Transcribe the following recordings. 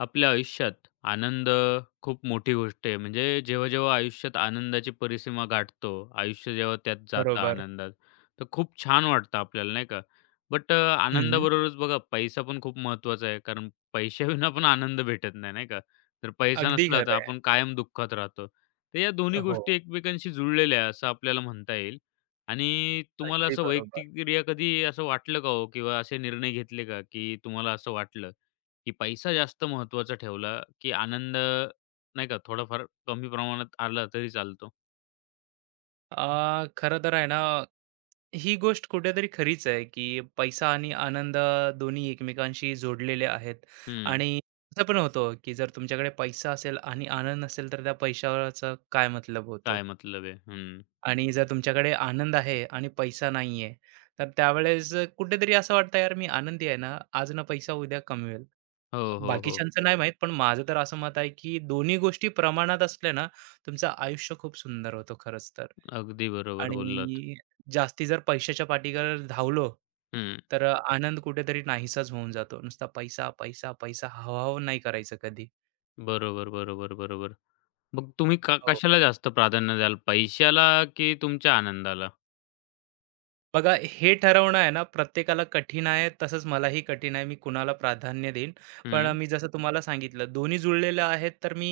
आपल्या आयुष्यात आनंद खूप मोठी गोष्ट आहे. म्हणजे जेव्हा-जेव्हा आयुष्यात आनंदाची परिसीमा गाठतो, आयुष्य जेव्हा त्यात जातं बरोबर. आनंदात, तर खूप छान वाटतं आपल्याला, नाही का? बट हं. आनंदाबरोबरच बघा पैसा पण खूप महत्त्वाचा आहे. कारण पैशाविना पण आनंद भेटत नाही, नाही का? तर पैसा अगदी नसला तर खरं आहे. आपण कायम दुःखात राहतो. तर या दोन्ही हो, गोष्टी एकमेकांशी जुळलेल्या आहे, असं आपल्याला म्हणता येईल. आणि तुम्हाला अगदी असं बरोबर. वैयक्तिकरित्या कधी असं वाटलं का हो? किंवा असे निर्णय घेतले का, की तुम्हाला असं वाटलं? की पैसा जास्त महत्त्वाचा ठेवला, की आनंद नाही का थोडाफार कमी प्रमाणात आला तरी चालतो. खरं तर आहे ना, ही गोष्ट कुठेतरी खरीच आहे, की पैसा आणि आनंद दोन्ही एकमेकांशी जोडलेले आहेत हं. आणि असं पण होतं, की जर तुमच्याकडे पैसा असेल आणि आनंद नसेल, तर त्या पैशाचा काय मतलब काय होतो? मतलब है? हं. आणि जर तुमच्याकडे आनंद आहे आणि पैसा नाहीये, तर त्यावेळेस कुठेतरी असं वाटतं, "यार, मी आनंदी आहे ना, आज ना पैसा, उद्या कमवेल." हो, हो, हो. बाकीच्यांचं नाही माहीत, पण माझं तर असं मत आहे, की दोन्ही गोष्टी प्रमाणात असल्या ना, तुमचं आयुष्य खूप सुंदर होतं खरंच तर. अगदी बरोबर बोललात. आणि जास्ती जर पैशाच्या पाठीगर धावलो, हं. तर आनंद कुठेतरी नाहीसाच होऊन जातो. नुसता पैसा, पैसा, पैसा हवा नाही करायचं कधी. बरोबर, बरोबर, बरोबर. मग तुम्ही हो. कशाला जास्त प्राधान्य द्याल? पैशाला की तुमच्या आनंदाला? बघा हे ठरवणं आहे ना प्रत्येकाला कठीण आहे तसंच मलाही कठीण आहे मी कुणाला प्राधान्य देईन पण हं. मी जसं तुम्हाला सांगितलं दोन्ही जुळलेलं आहेत तर मी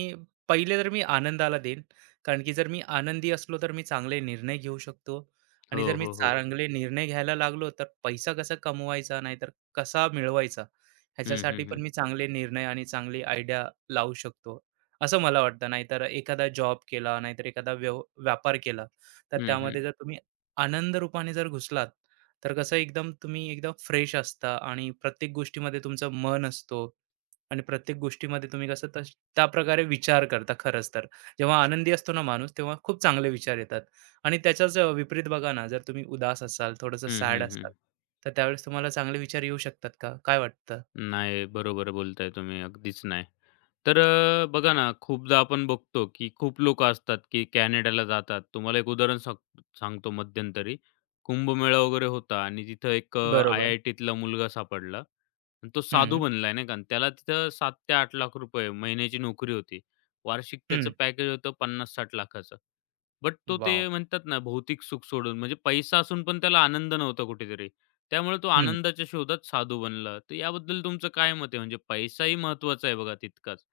पहिले तर मी आनंदाला देईन कारण की जर मी आनंदी असलो तर मी चांगले निर्णय घेऊ शकतो आणि हो, जर मी हो, हो. चांगले निर्णय घ्यायला लागलो तर पैसा कसा कमवायचा नाहीतर कसा मिळवायचा हं, हं, ह्याच्यासाठी पण हं. मी चांगले निर्णय आणि चांगली आयडिया लावू शकतो असं मला वाटतं नाहीतर एखादा जॉब केला नाहीतर एखादा व्यापार केला तर हं, हं. त्यामध्ये जर तुम्ही आनंद रूपाने जर घुसलात, तर कसं एकदम तुम्ही एकदम फ्रेश असता आणि प्रत्येक गोष्टीमध्ये तुमचं मन असतो आणि प्रत्येक गोष्टीमध्ये तुम्ही कसं त्या प्रकारे विचार करता खरंच तर. जेव्हा आनंदी असतो ना माणूस, तेव्हा खूप चांगले विचार येतात आणि त्याच्याच विपरीत बघा ना, जर तुम्ही उदास असाल, थोडंसं हं, सॅड असाल, हं, तर त्यावेळेस तुम्हाला चांगले विचार येऊ शकतात का? काय वाटतं? नाही, बरोबर बोलताय तुम्ही. अगदीच नाही. तर बघा ना, खूपदा आपण बघतो, की खूप लोकं असतात, की कॅनडाला जातात. तुम्हाला एक उदाहरण सांगतो मध्यंतरी. कुंभमेळा वगैरे होता आणि तिथं एक बरोबर. आय-आय-टीतला मुलगा सापडला आणि तो साधू हं, बनलाय, नाही का. आणि त्याला तिथं 7 ते 8 लाख रुपये महिन्याची नोकरी होती. वार्षिक त्याचं हं. पॅकेज होतं 50-60 लाखाचं. बट तो ते वॉव! म्हणतात ना, भौतिक सुख सोडून म्हणजे पैसा असून पण त्याला आनंद नव्हता कुठेतरी. त्यामुळे तो हं. आनंदाच्या शोधात साधू बनला. तर याबद्दल तुमचं काय मत आहे? म्हणजे पैसाही महत्वाचा आहे बघा तितकाच.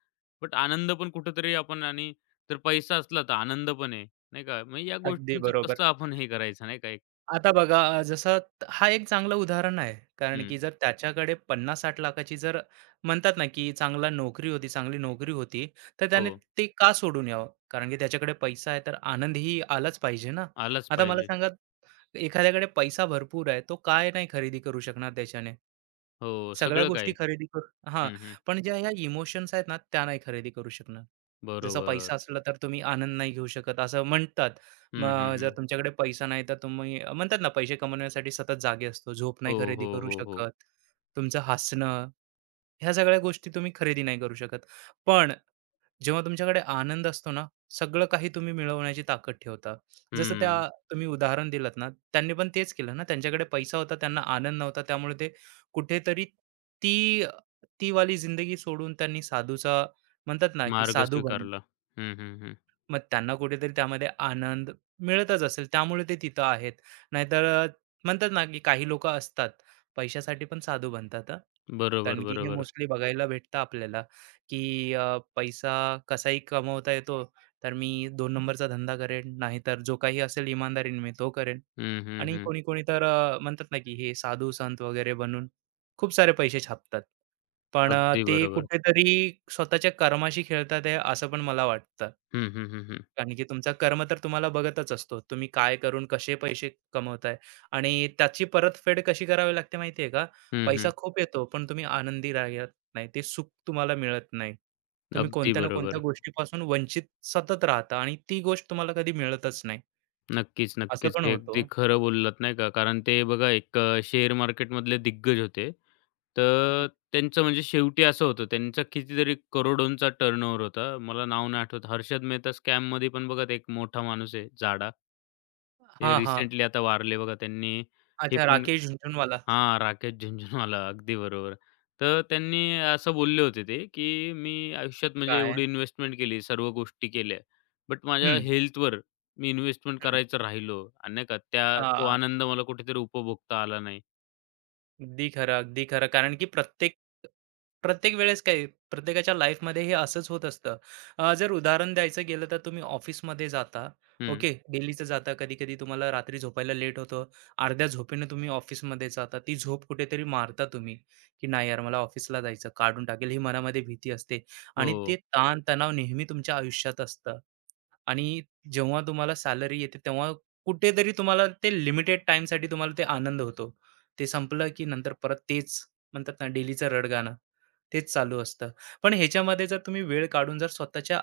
बट आनंद पण कुठेतरी आपण आणि जर पैसा असला तर आनंद पण आहे, नाही का? मग या अगदी गोष्टींचं बरोबर. कसं आपण हे करायचं नाही का एक आता बघा हा एक चांगलं उदाहरण आहे. कारण हं. की जर त्याच्याकडे 50-60 लाखाची जर म्हणतात ना, की चांगला नोकरी होती, चांगली नोकरी होती, तर त्याने हो. ते का सोडून यावं? कारण की त्याच्याकडे पैसा आहे, तर आनंदही आलाच पाहिजे ना. आलाच आता मला पाहिजे. सांगा एखाद्याकडे पैसा भरपूर आहे, तो काय नाही खरेदी करू शकणार त्याच्याने? हो, सगळ्या सगळं गोष्टी काही. खरेदी करू हां, हं, हं. पण ज्या ह्या इमोशन्स आहेत ना, त्या नाही खरेदी करू शकणार. जसा बरोबर. पैसा असला तर तुम्ही आनंद नाही घेऊ शकत असं म्हणतात. हं, हं, मग जर हं. तुमच्याकडे पैसा नाही तर तुम्ही म्हणतात ना, पैसे कमवण्यासाठी सतत जागे असतो. झोप हो, नाही खरेदी हो, करू हो, हो. शकत. तुमचं हसणं, ह्या सगळ्या गोष्टी तुम्ही खरेदी नाही करू शकत. पण जेव्हा तुमच्याकडे आनंद असतो ना, सगळं काही तुम्ही मिळवण्याची ताकद ठेवता. जसं त्या हं. तुम्ही उदाहरण दिलत ना, त्यांनी पण तेच केलं ना. त्यांच्याकडे पैसा होता, त्यांना आनंद नव्हता. त्यामुळे ते कुठेतरी ती ती वाली जिंदगी सोडून त्यांनी साधूचा म्हणतात ना, की मार्ग साधू बनले. स्वीकारला. हं, हं, हं. मग त्यांना कुठेतरी त्यामध्ये आनंद मिळतच असेल, त्यामुळे ते तिथं आहेत. नाहीतर म्हणतात ना, की काही लोकं असतात, पैशासाठी पण साधू बनतात हां. कारण बरोबर, की हे बरोबर. मोस्टली बघायला भेटतं आपल्याला, की पैसा कसाही कमवता येतो, तर मी 2 नंबरचा धंदा करेन, नाहीतर जो काही असेल इमानदारीने मी तो करेन. हं, हं, आणि हं. कोणी-कोणी तर म्हणतात ना, की हे साधू संत वगैरे बनून खूप सारे पैसे छापतात. पण अगदी ते बरोबर. कुठेतरी स्वतःच्या कर्माशी खेळतात आहे, असं पण मला वाटतं. हं, हं, हं, हं. कारण की तुमचा कर्म तर तुम्हाला बघतच असतो. तुम्ही काय करून कसे पैसे कमवताय आणि त्याची परतफेड कशी करावी लागते माहिती आहे का? हं, पैसा हं. खूप येतो, पण तुम्ही आनंदी राहत नाही. ते सुख तुम्हाला मिळत नाही. तुम्ही अगदी कोणत्या ना कोणत्या बरोबर. गोष्टीपासून वंचित सतत राहता आणि ती गोष्ट तुम्हाला कधी मिळतच नाही. नक्कीच, असं नक्कीच. पण हे अगदी होतं. खरं बोललात नाही का. कारण ते बघा एक शेअर मार्केटमधले दिग्गज होते. हं. तर त्यांचं म्हणजे शेवटी असं होतं, त्यांचा कितीतरी करोडोंचा टर्नओव्हर होता. मला नाव नाही आठवत. हर्षद मेहता स्कॅममध्ये पण बघा, ते एक मोठा माणूस आहे, जाडा. ते हां, हां. रिसेंटली आता वारले बघा. त्यांनी हे अच्छा, पण राकेश झुनझुनवाला. हां, राकेश झुनझुनवाला. अगदी बरोबर. तर त्यांनी असं बोलले होते ते, की "मी आयुष्यात म्हणजे एवढी काय? इन्व्हेस्टमेंट केली, सर्व गोष्टी केल्या, बट माझ्या हं, हेल्थवर मी इन्व्हेस्टमेंट करायचं राहिलो आणि नाही का त्या तो हां. आनंद मला कुठेतरी उपभोगता आला नाही." अगदी खरं, अगदी खरं. कारण की प्रत्येक प्रत्येक वेळेस काय प्रत्येकाच्या लाईफमध्ये हे असंच होत असतं. जर उदाहरण द्यायचं गेलं तर तुम्ही ऑफिसमध्ये जाता, हं. ओके. डेलीचं जाता. कधी-कधी तुम्हाला रात्री झोपायला लेट होतं. अर्ध्या झोपेने तुम्ही ऑफिसमध्ये जाता. ती झोप कुठेतरी मारता तुम्ही, की "नाही यार, मला ऑफिसला जायचं, काढून टाकेल." ही मनामध्ये भीती असते आणि ते हो. ताण-तणाव नेहमी तुमच्या आयुष्यात असतं आणि जेव्हा तुम्हाला सॅलरी येते तेव्हा कुठेतरी तुम्हाला ते लिमिटेड टाईमसाठी तुम्हाला ते आनंद होतो. ते संपलं की नंतर परत तेच म्हणतात ना डेलीचं रडगाणं तेच चालू असतं. पण ह्याच्यामध्ये जर तुम्ही वेळ काढून जर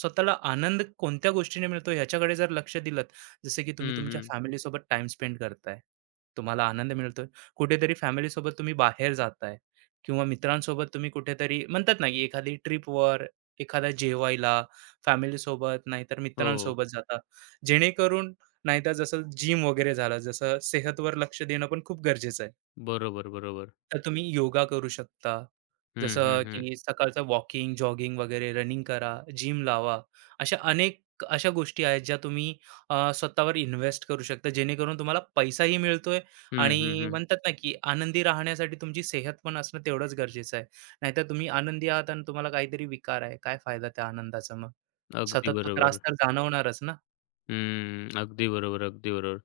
स्वतःला आनंद कोणत्या गोष्टीने मिळतो ह्याच्याकडे जर लक्ष दिलत, जसं की तुम्ही हं, तुमच्या हं. फॅमिलीसोबत टाईम स्पेंड करताय, तुम्हाला आनंद मिळतोय. कुठेतरी फॅमिलीसोबत तुम्ही बाहेर जाताय किंवा मित्रांसोबत तुम्ही कुठेतरी म्हणतात ना की एखादी ट्रिपवर, एखादा जेवायला फॅमिलीसोबत नाहीतर हो. मित्रांसोबत जाता. जेणेकरून नाहीतर जसं जिम वगैरे झालं, जसं सेहतवर लक्ष देणं पण खूप गरजेचं आहे. बरोबर, बरोबर. तर तुम्ही योगा करू शकता. हं, हं, जसं हं. की सकाळचं वॉकिंग, जॉगिंग वगैरे रनिंग करा, जिम लावा. अशा अशा गोष्टी आहेत ज्या तुम्ही स्वतःवर इन्व्हेस्ट करू शकता, जेणेकरून तुम्हाला पैसाही मिळतोय हं, हं, आणि हं. म्हणतात ना, की आनंदी राहण्यासाठी तुमची सेहत पण असणं तेवढंच गरजेचं आहे. नाहीतर तुम्ही आनंदी आहात आणि तुम्हाला काहीतरी विकार आहे. काय फायदा त्या आनंदाचा मग? अगदी सतत तो त्रास बरोबर. तर जाणवणारच ना. हम्म. अगदी बरोबर, अगदी बरोबर.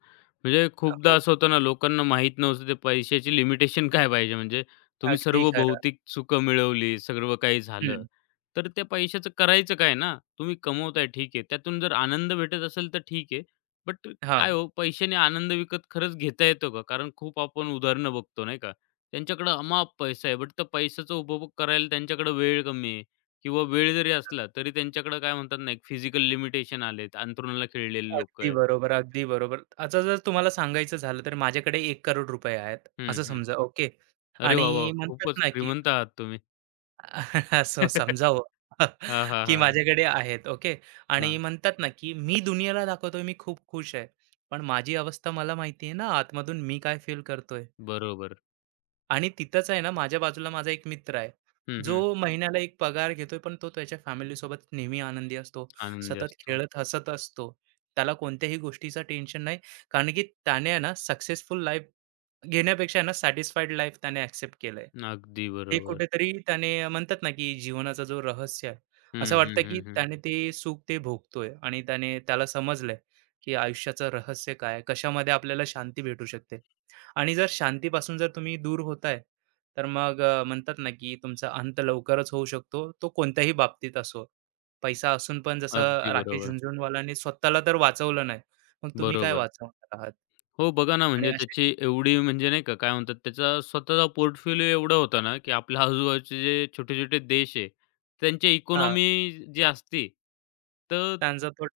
म्हणजे खूपदा हो, असं होतं ना, लोकांना माहीत नव्हतं ते पैशाची लिमिटेशन काय पाहिजे. म्हणजे तुम्ही अगदी सर्व खरं. भौतिक सुखं मिळवली, सर्व काही झालं, हं, तर त्या पैशाचं करायचं काय ना? तुम्ही कमवताय ठीक आहे. त्यातून जर आनंद भेटत असेल तर ठीक आहे. बट काय हां. हो, पैशाने आनंद विकत खरंच घेता येतो का? कारण खूप आपण उदाहरणं बघतो नाही का? त्यांच्याकडे अमाप पैसा आहे, बट तो पैशाचा उपभोग करायला त्यांच्याकडे वेळ कमी आहे. किंवा वेळ जरी असला, तरी त्यांच्याकडे काय म्हणतात ना, एक फिजिकल लिमिटेशन आलेत. अंथरुणाला खिळलेले लोकं अगदी आहे. बरोबर, अगदी बरोबर. आता जर तुम्हाला सांगायचं झालं तर माझ्याकडे 1 करोड रुपये आहेत, हं, असं हं. समजा, ओके. अरे वाह, वाह! आणि म्हणतात खूपच ना, की श्रीमंत आहात तुम्ही. असं समजा हो, हां, हां, की हां, माझ्याकडे आहेत, ओके. आणि हां. म्हणतात ना, की मी दुनियेला दाखवतोय मी खूप खुश आहे. पण माझी अवस्था मला माहिती आहे ना, आतमधून मी काय फील करतोय. बरोबर. आणि तिथंच आहे ना, माझ्या बाजूला माझा एक मित्र आहे, हं, हं. जो महिन्याला एक पगार घेतोय, पण तो त्याच्या फॅमिली सोबत नेहमी आनंदी असतो. आनंदी सतत असतो. खेळत हसत असतो. त्याला कोणत्याही गोष्टीचं टेन्शन नाही. कारण की त्याने आहे ना सक्सेसफुल लाईफ घेण्यापेक्षा आहे ना सॅटिस्फाईड लाईफ त्याने ॲक्सेप्ट केलंय. अगदी ते बरोबर. कुठेतरी त्याने म्हणतात ना, की जीवनाचा जो रहस्य आहे, असं हं, हं, वाटतं की हं, हं. त्याने ते सुख ते भोगतोय आणि त्याने त्याला समजलंय, की आयुष्याचं रहस्य काय आहे? कशामध्ये आपल्याला शांती भेटू शकते? आणि जर शांतीपासून जर तुम्ही दूर होताय, तर मग म्हणतात ना, की तुमचा अंत लवकरच होऊ शकतो. तो कोणत्याही बाबतीत असो. पैसा असून पण जसं अगदी राकेश बरोबर. झुनझुनवालाने स्वतःला तर वाचवलं नाही. मग तुम्ही काय बरोबर. वाचवणार आहात? हो, बघा ना, आणि म्हणजे असे त्याची एवढी म्हणजे नाही का, काय म्हणतात, त्याचा स्वतःचा पोर्टफोलिओ एवढा होता ना, की आपल्या आजूबाजूचे जे छोटे-छोटे देश आहे, त्यांची हां, इकॉनॉमी जी असते, तर त्यांचा तो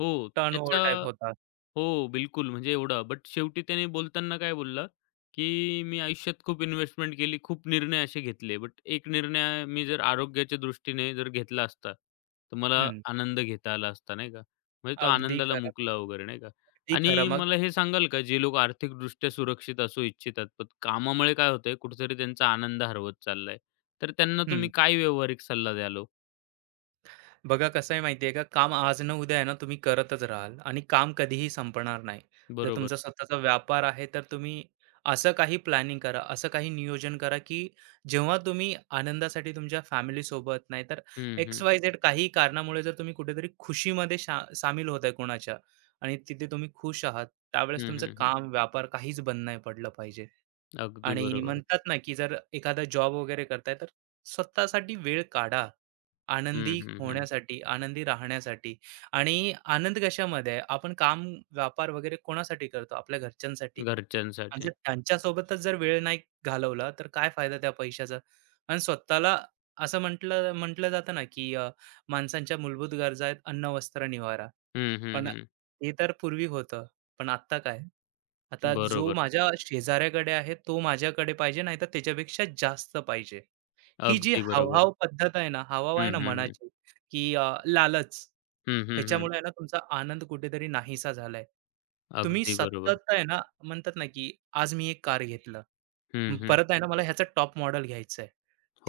हो, टर्नओव्हर त्याच्या टाइप होता. हो, बिलकुल. म्हणजे एवढा. बट शेवटी त्याने बोलताना काय बोलला, की "मी आयुष्यात खूप इन्व्हेस्टमेंट केली, खूप निर्णय असे घेतले. बट एक निर्णय मी जर आरोग्याच्या दृष्टीने जर घेतला असता, तर मला हं. आनंद घेता आला असता." नाही का. म्हणजे तो अगदी आनंदाला खरं. मुकला वगैरे नाही का. अगदी खरं. आणि मग मला हे सांगाल का, जे लोक आर्थिकदृष्ट्या सुरक्षित असू इच्छितात, पण कामामुळे काय होतंय, कुठेतरी त्यांचा आनंद हरवत चाललाय. तर त्यांना तुम्ही हं. काय व्यावहारिक सल्ला द्याल हो? बघा कसं आहे माहिती का, काम आज ना उद्या आहे ना तुम्ही करतच राहाल आणि काम कधीही संपणार नाही. जर बरोबर. तुमचा स्वतःचा व्यापार आहे, तर तुम्ही असं काही प्लॅनिंग करा, असं काही नियोजन करा, की जेव्हा तुम्ही आनंदासाठी तुमच्या फॅमिलीसोबत नाहीतर हं, हं. एक्स-वाय-झेड काही कारणामुळे जर तुम्ही कुठेतरी खुशीमध्ये सामील होत आहे कोणाच्या आणि तिथे तुम्ही खुश आहात, त्यावेळेस हं, तुमचं हं, हं. काम, व्यापार काहीच बंद नाही पडलं पाहिजे. अगदी आणि बरोबर. म्हणतात ना, की जर एखादा जॉब वगैरे करताय, तर स्वतःसाठी वेळ काढा. हं, आनंदी हं, हं. होण्यासाठी, आनंदी राहण्यासाठी आणि आनंद कशामध्ये आहे? आपण काम, व्यापार वगैरे कोणासाठी करतो? आपल्या घरच्यांसाठी. आणि जर घरच्यांसाठी. त्यांच्यासोबतच जर वेळ नाही घालवला, तर काय फायदा त्या पैशाचा? आणि स्वतःला असं म्हटलं म्हटलं जातं ना, की माणसांच्या मूलभूत गरजा आहेत अन्न, वस्त्र, निवारा. हं, हं, पण हं. ते तर पूर्वी होतं. पण आत्ता काय? आता जो बरोबर. माझ्या शेजाऱ्याकडे आहे, तो माझ्याकडे पाहिजे, नाहीतर त्याच्यापेक्षा जास्त पाहिजे. ही जी अगदी बरोबर. हावभाव पद्धत आहे ना, हावभाव आहे हं, ना हं, हं. मनाची, की लालच, हं, हं, हं. ह्याच्यामुळे आहे ना तुमचा आनंद कुठेतरी नाहीसा झालाय. तुम्ही अगदी बरोबर. सतत आहे ना म्हणतात ना, की आज मी एक कार घेतलं. अं, हं, हं. परत आहे ना मला ह्याचं टॉप मॉडेल घ्यायचं आहे.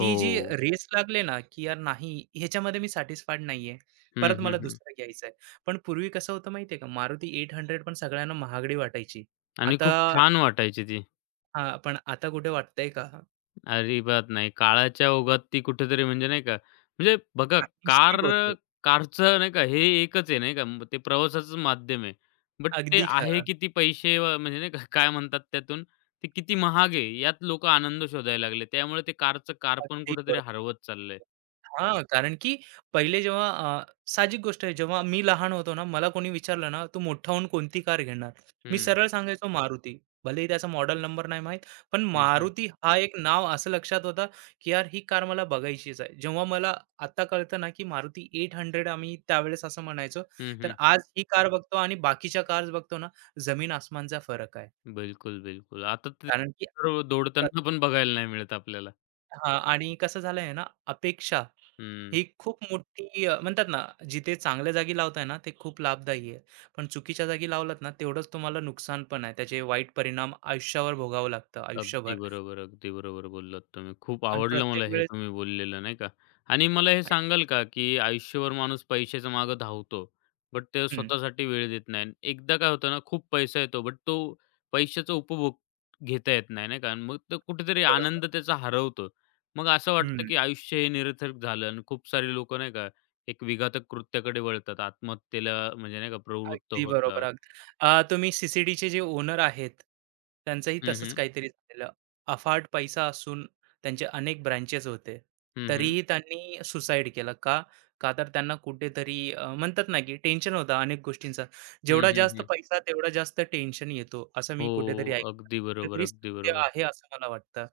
ती जी रेस लागले ना, की यार नाही ह्याच्यामध्ये मी सॅटिस्फाईड नाहीये. हं, परत हं, मला हं. दुसरं घ्यायचं आहे. पण पूर्वी कसं होतं माहिती आहे का? मारुती 800 पण सगळ्यांना महागडी वाटायची. आणि आता खूप छान वाटायची ती. हां, पण आता कुठे वाटतंय का? अजिबात नाही. काळाच्या ओघात ती कुठेतरी म्हणजे नाही का, म्हणजे बघा नाहीशी कार होते. कारचं नाही का हे एकच आहे नाही का, ते प्रवासाचंच माध्यम आहे. बट ते अगदी आहे खरं. किती पैसे म्हणजे नाही का काय म्हणतात त्यातून, ते किती महाग आहे यात लोकं आनंद शोधायला लागले. त्यामुळे ते कारचं कार पण अगदी कुठेतरी बरोबर. हरवत चाललंय. हां, कारण की पहिले जेव्हा साहजिक गोष्ट आहे, जेव्हा मी लहान होतो ना, मला कोणी विचारलं ना, "तू मोठा होऊन कोणती कार घेणार?" मी हं. सरळ सांगायचो, "मारुती." भलेही त्याचा मॉडेल नंबर नाही माहीत, पण हं, हं. मारुती हा एक नाव असं लक्षात होता, की यार ही कार मला बघायचीच आहे. जेव्हा मला आता कळतं ना, की मारुती 800 आम्ही त्यावेळेस असं म्हणायचो, हं, तर हं. आज ही कार बघतो आणि बाकीच्या कार्स बघतो ना, जमीन आसमानचा फरक आहे. बिलकुल, बिलकुल. आता ते कारण की सर्व दौडताना पण बघायला नाही मिळत आपल्याला. हां आणि कसं झालंय ना, अपेक्षा हं. ही खूप मोठी म्हणतात ना, जिथे चांगल्या जागी लावताय ना, ते खूप लाभदायी आहे. पण चुकीच्या जागी लावलात ना, तेवढंच तुम्हाला नुकसान पण आहे. त्याचे वाईट परिणाम आयुष्यावर भोगावं लागतं, अगदी आयुष्यभर बरोबर, अगदी बरोबर बोललात तुम्ही. खूप आणि आवडलं मला प्रत्येक हे वेळेस तुम्ही बोललेलं, नाही का? आणि मला हे सांगाल का, की आयुष्यभर माणूस पैशाच्या मागे धावतो, बट तो हं, स्वतःसाठी वेळ देत नाही. आणि एकदा काय होतं ना, खूप पैसा येतो, बट तो पैशाचा उपभोग घेता येत नाही, नाही का? आणि मग तो कुठेतरी बरोबर. आनंद त्याचा हरवतो. मग असं वाटतं, हं. की आयुष्य हे निरर्थक झालं आणि खूप सारे लोकं, नाही का, एक विघातक कृत्याकडे वळतात. आत्महत्येला म्हणजे, नाही का, प्रवृत्त अगदी बरोबर. होतात. अगदी. तुम्ही सी जे ओनर आहेत, त्यांचंही हं, तसंच हं. काहीतरी झालेलं. अफाट पैसा असून त्यांचे अनेक ब्रँचेस होते. हं, हं. तरीही त्यांनी सुसाईड केलं. का? का तर त्यांना कुठेतरी म्हणतात ना, की टेन्शन होतं अनेक गोष्टींचं. हं, जेवढा जास्त हं, पैसा, तेवढा जास्त टेन्शन येतो, असं हो, मी कुठेतरी ऐकलं. अगदी बरोबर, कुठेतरी अगदी सत्य बरोबर. आहे असं मला वाटतं.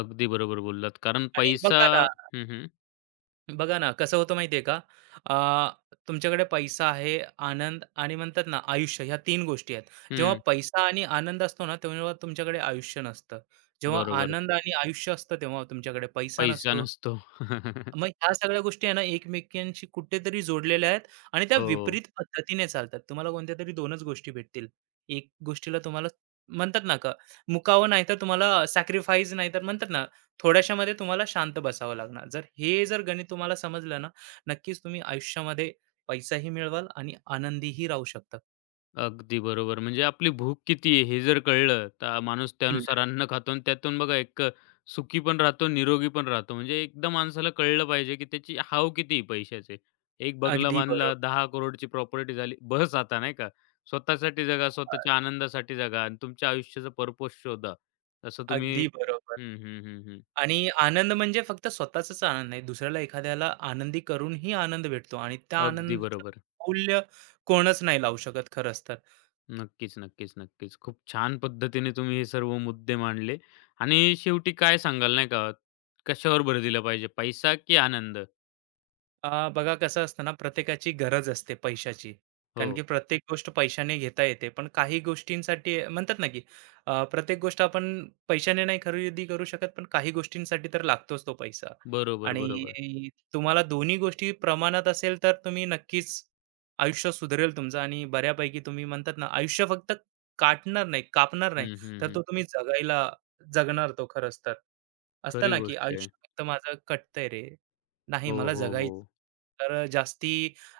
अगदी बरोबर बोललात. कारण आणि पैसा हं, हं. बघा ना, कसं होतं माहिती आहे का? अ, तुमच्याकडे पैसा आहे, आनंद आणि म्हणतात ना आयुष्य ह्या 3 गोष्टी आहेत. जेव्हा हं, पैसा आणि आनंद असतो ना, तेव्हा तुमच्याकडे आयुष्य नसतं. जेव्हा बरोबर. आनंद आणि आयुष्य असतं, तेव्हा तुमच्याकडे पैसा पैसा नसतो. नसतो. मग ह्या सगळ्या गोष्टी आहे ना, एकमेकांशी कुठेतरी जोडलेल्या आहेत आणि त्या हो. विपरीत पद्धतीने चालतात. तुम्हाला कोणत्यातरी 2च गोष्टी भेटतील. एक गोष्टीला तुम्हाला म्हणतात ना का मुकावं नाहीतर तुम्हाला सॅक्रिफाईस नाहीतर म्हणतात ना, थोड्याशामध्ये तुम्हाला शांत बसावं लागणार. जर हे जर गणित तुम्हाला समजलं ना, नक्कीच तुम्ही आयुष्यामध्ये पैसाही मिळवाल आणि आनंदीही राहू शकता. अगदी बरोबर. म्हणजे आपली भूक किती आहे हे जर कळलं, तर माणूस हं. त्यानुसार अन्न खातो आणि त्यातून बघा एक सुखी पण राहतो, निरोगी पण राहतो. म्हणजे एकदा माणसाला कळलं पाहिजे, की त्याची हाव किती आहे पैशाचे. एक बंगला अगदी बांधला, बरोबर. 10 करोडची प्रॉपर्टी झाली, बस आता नाही का. स्वतःसाठी जगा, स्वतःच्या आनंदासाठी जगा आणि तुमच्या आयुष्याचा पर्पज शोधा. तसं तुम्ही अगदी बरोबर. हं, हं, हं, हं. आणि आनंद म्हणजे फक्त स्वतःचाच आनंद नाही, दुसऱ्याला एखाद्याला आनंदी करूनही आनंद भेटतो आणि त्या अगदी आनंदाचं बरोबर. मूल्य कोणच नाही लावू शकत खरंच तर. नक्कीच, नक्कीच, नक्कीच. खूप छान पद्धतीने तुम्ही हे सर्व मुद्दे मांडले आणि शेवटी काय सांगाल नाही का, कशावर भर दिला पाहिजे, पैसा की आनंद? बघा कसं असतं ना, प्रत्येकाची गरज असते पैशाची. हो. कारण की प्रत्येक गोष्ट पैशाने घेता येते. पण काही गोष्टींसाठी म्हणतात ना, की प्रत्येक गोष्ट आपण पैशाने नाही खरेदी करू शकत, पण काही गोष्टींसाठी तर लागतोच तो पैसा. बरोबर, बरोबर. आणि तुम्हाला दोन्ही गोष्टी प्रमाणात असेल, तर तुम्ही नक्कीच आयुष्य सुधरेल तुमचं आणि बऱ्यापैकी तुम्ही म्हणतात ना, आयुष्य फक्त काटणार नाही, कापणार नाही, हं, हं, तर हं. तो तुम्ही जगायला जगणार तो खरंच तर. असतं खरी ना, की गोष्ट आहे. आयुष्य फक्त माझं कटतंय रे. नाही हो, मला हो, जगायचं. हो. तर जास्ती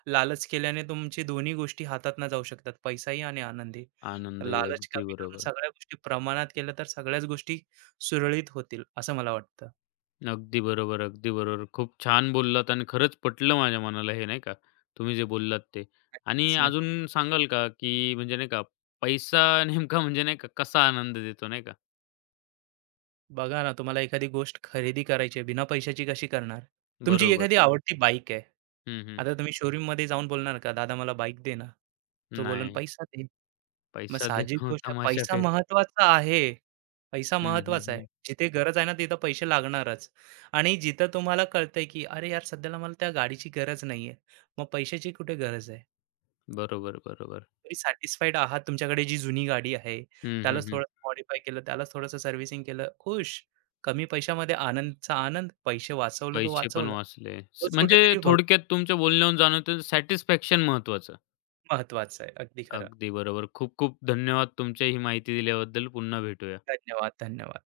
लालच केल्याने तुमची दोन्ही गोष्टी हातातनं जाऊ शकतात, पैसाही आणि आनंदी. तर आनंदही. लालच अगदी कमी करून बरोबर. सगळ्या गोष्टी प्रमाणात केल्या तर सगळ्याच गोष्टी सुरळीत होतील, असं मला वाटतं. अगदी बरोबर, अगदी बरोबर. खूप छान बोललात आणि खरंच पटलं माझ्या मनाला हे नाही का, तुम्ही जे बोललात ते. आणि नक्कीच, नक्की. अजून सांगाल का, की म्हणजे नाही का, पैसा नेमका म्हणजे नाही का, कसा आनंद देतो नाही का? बघा ना, तुम्हाला एखादी गोष्ट खरेदी करायची आहे, बिना पैशाची कशी करणार? तुमची बरोबर. एखादी आवडती बाईक आहे. हं, हं. आता तुम्ही शोरूममध्ये जाऊन बोलणार का, "दादा मला बाईक दे ना." तो बोलेल, नाही. "पैसा दे." मग पैसा साहजिक देखो गोष्ट आहे, तमाशा पैसा फेक, महत्वाचा आहे. पैसा हं, हं, महत्वाचा आहे. हं. जिथे गरज आहे ना, तिथं पैसे लागणारच आणि जिथं तुम्हाला कळतंय, की "अरे यार, सध्याला मला त्या गाडीची गरज नाहीये." मग पैशाची कुठे गरज आहे? बरोबर, बरोबर. तुम्ही सॅटिस्फाईड आहात तुमच्याकडे जी जुनी गाडी आहे, हं, हं, त्यालाच हं. थोडंसं मॉडिफाय केलं, त्यालाच थोडंसं सर्व्हिसिंग केलं, खुश. कमी पैशामध्ये आनंदचा आनंद, पैसे वाचवलं तो पैसे पण वाचवला. वाचले. तोच म्हणजे कुठेतरी भविष्य थोडक्यात तुमच्या बोलण्यावरून जाणवतं सॅटिस्फॅक्शन महत्त्वाचं. महत्वाचा आहे. अगदी खरं. अगदी बरोबर. खूप खूप धन्यवाद तुमच्या ही माहिती दिल्याबद्दल. पुन्हा भेटूया. धन्यवाद, धन्यवाद.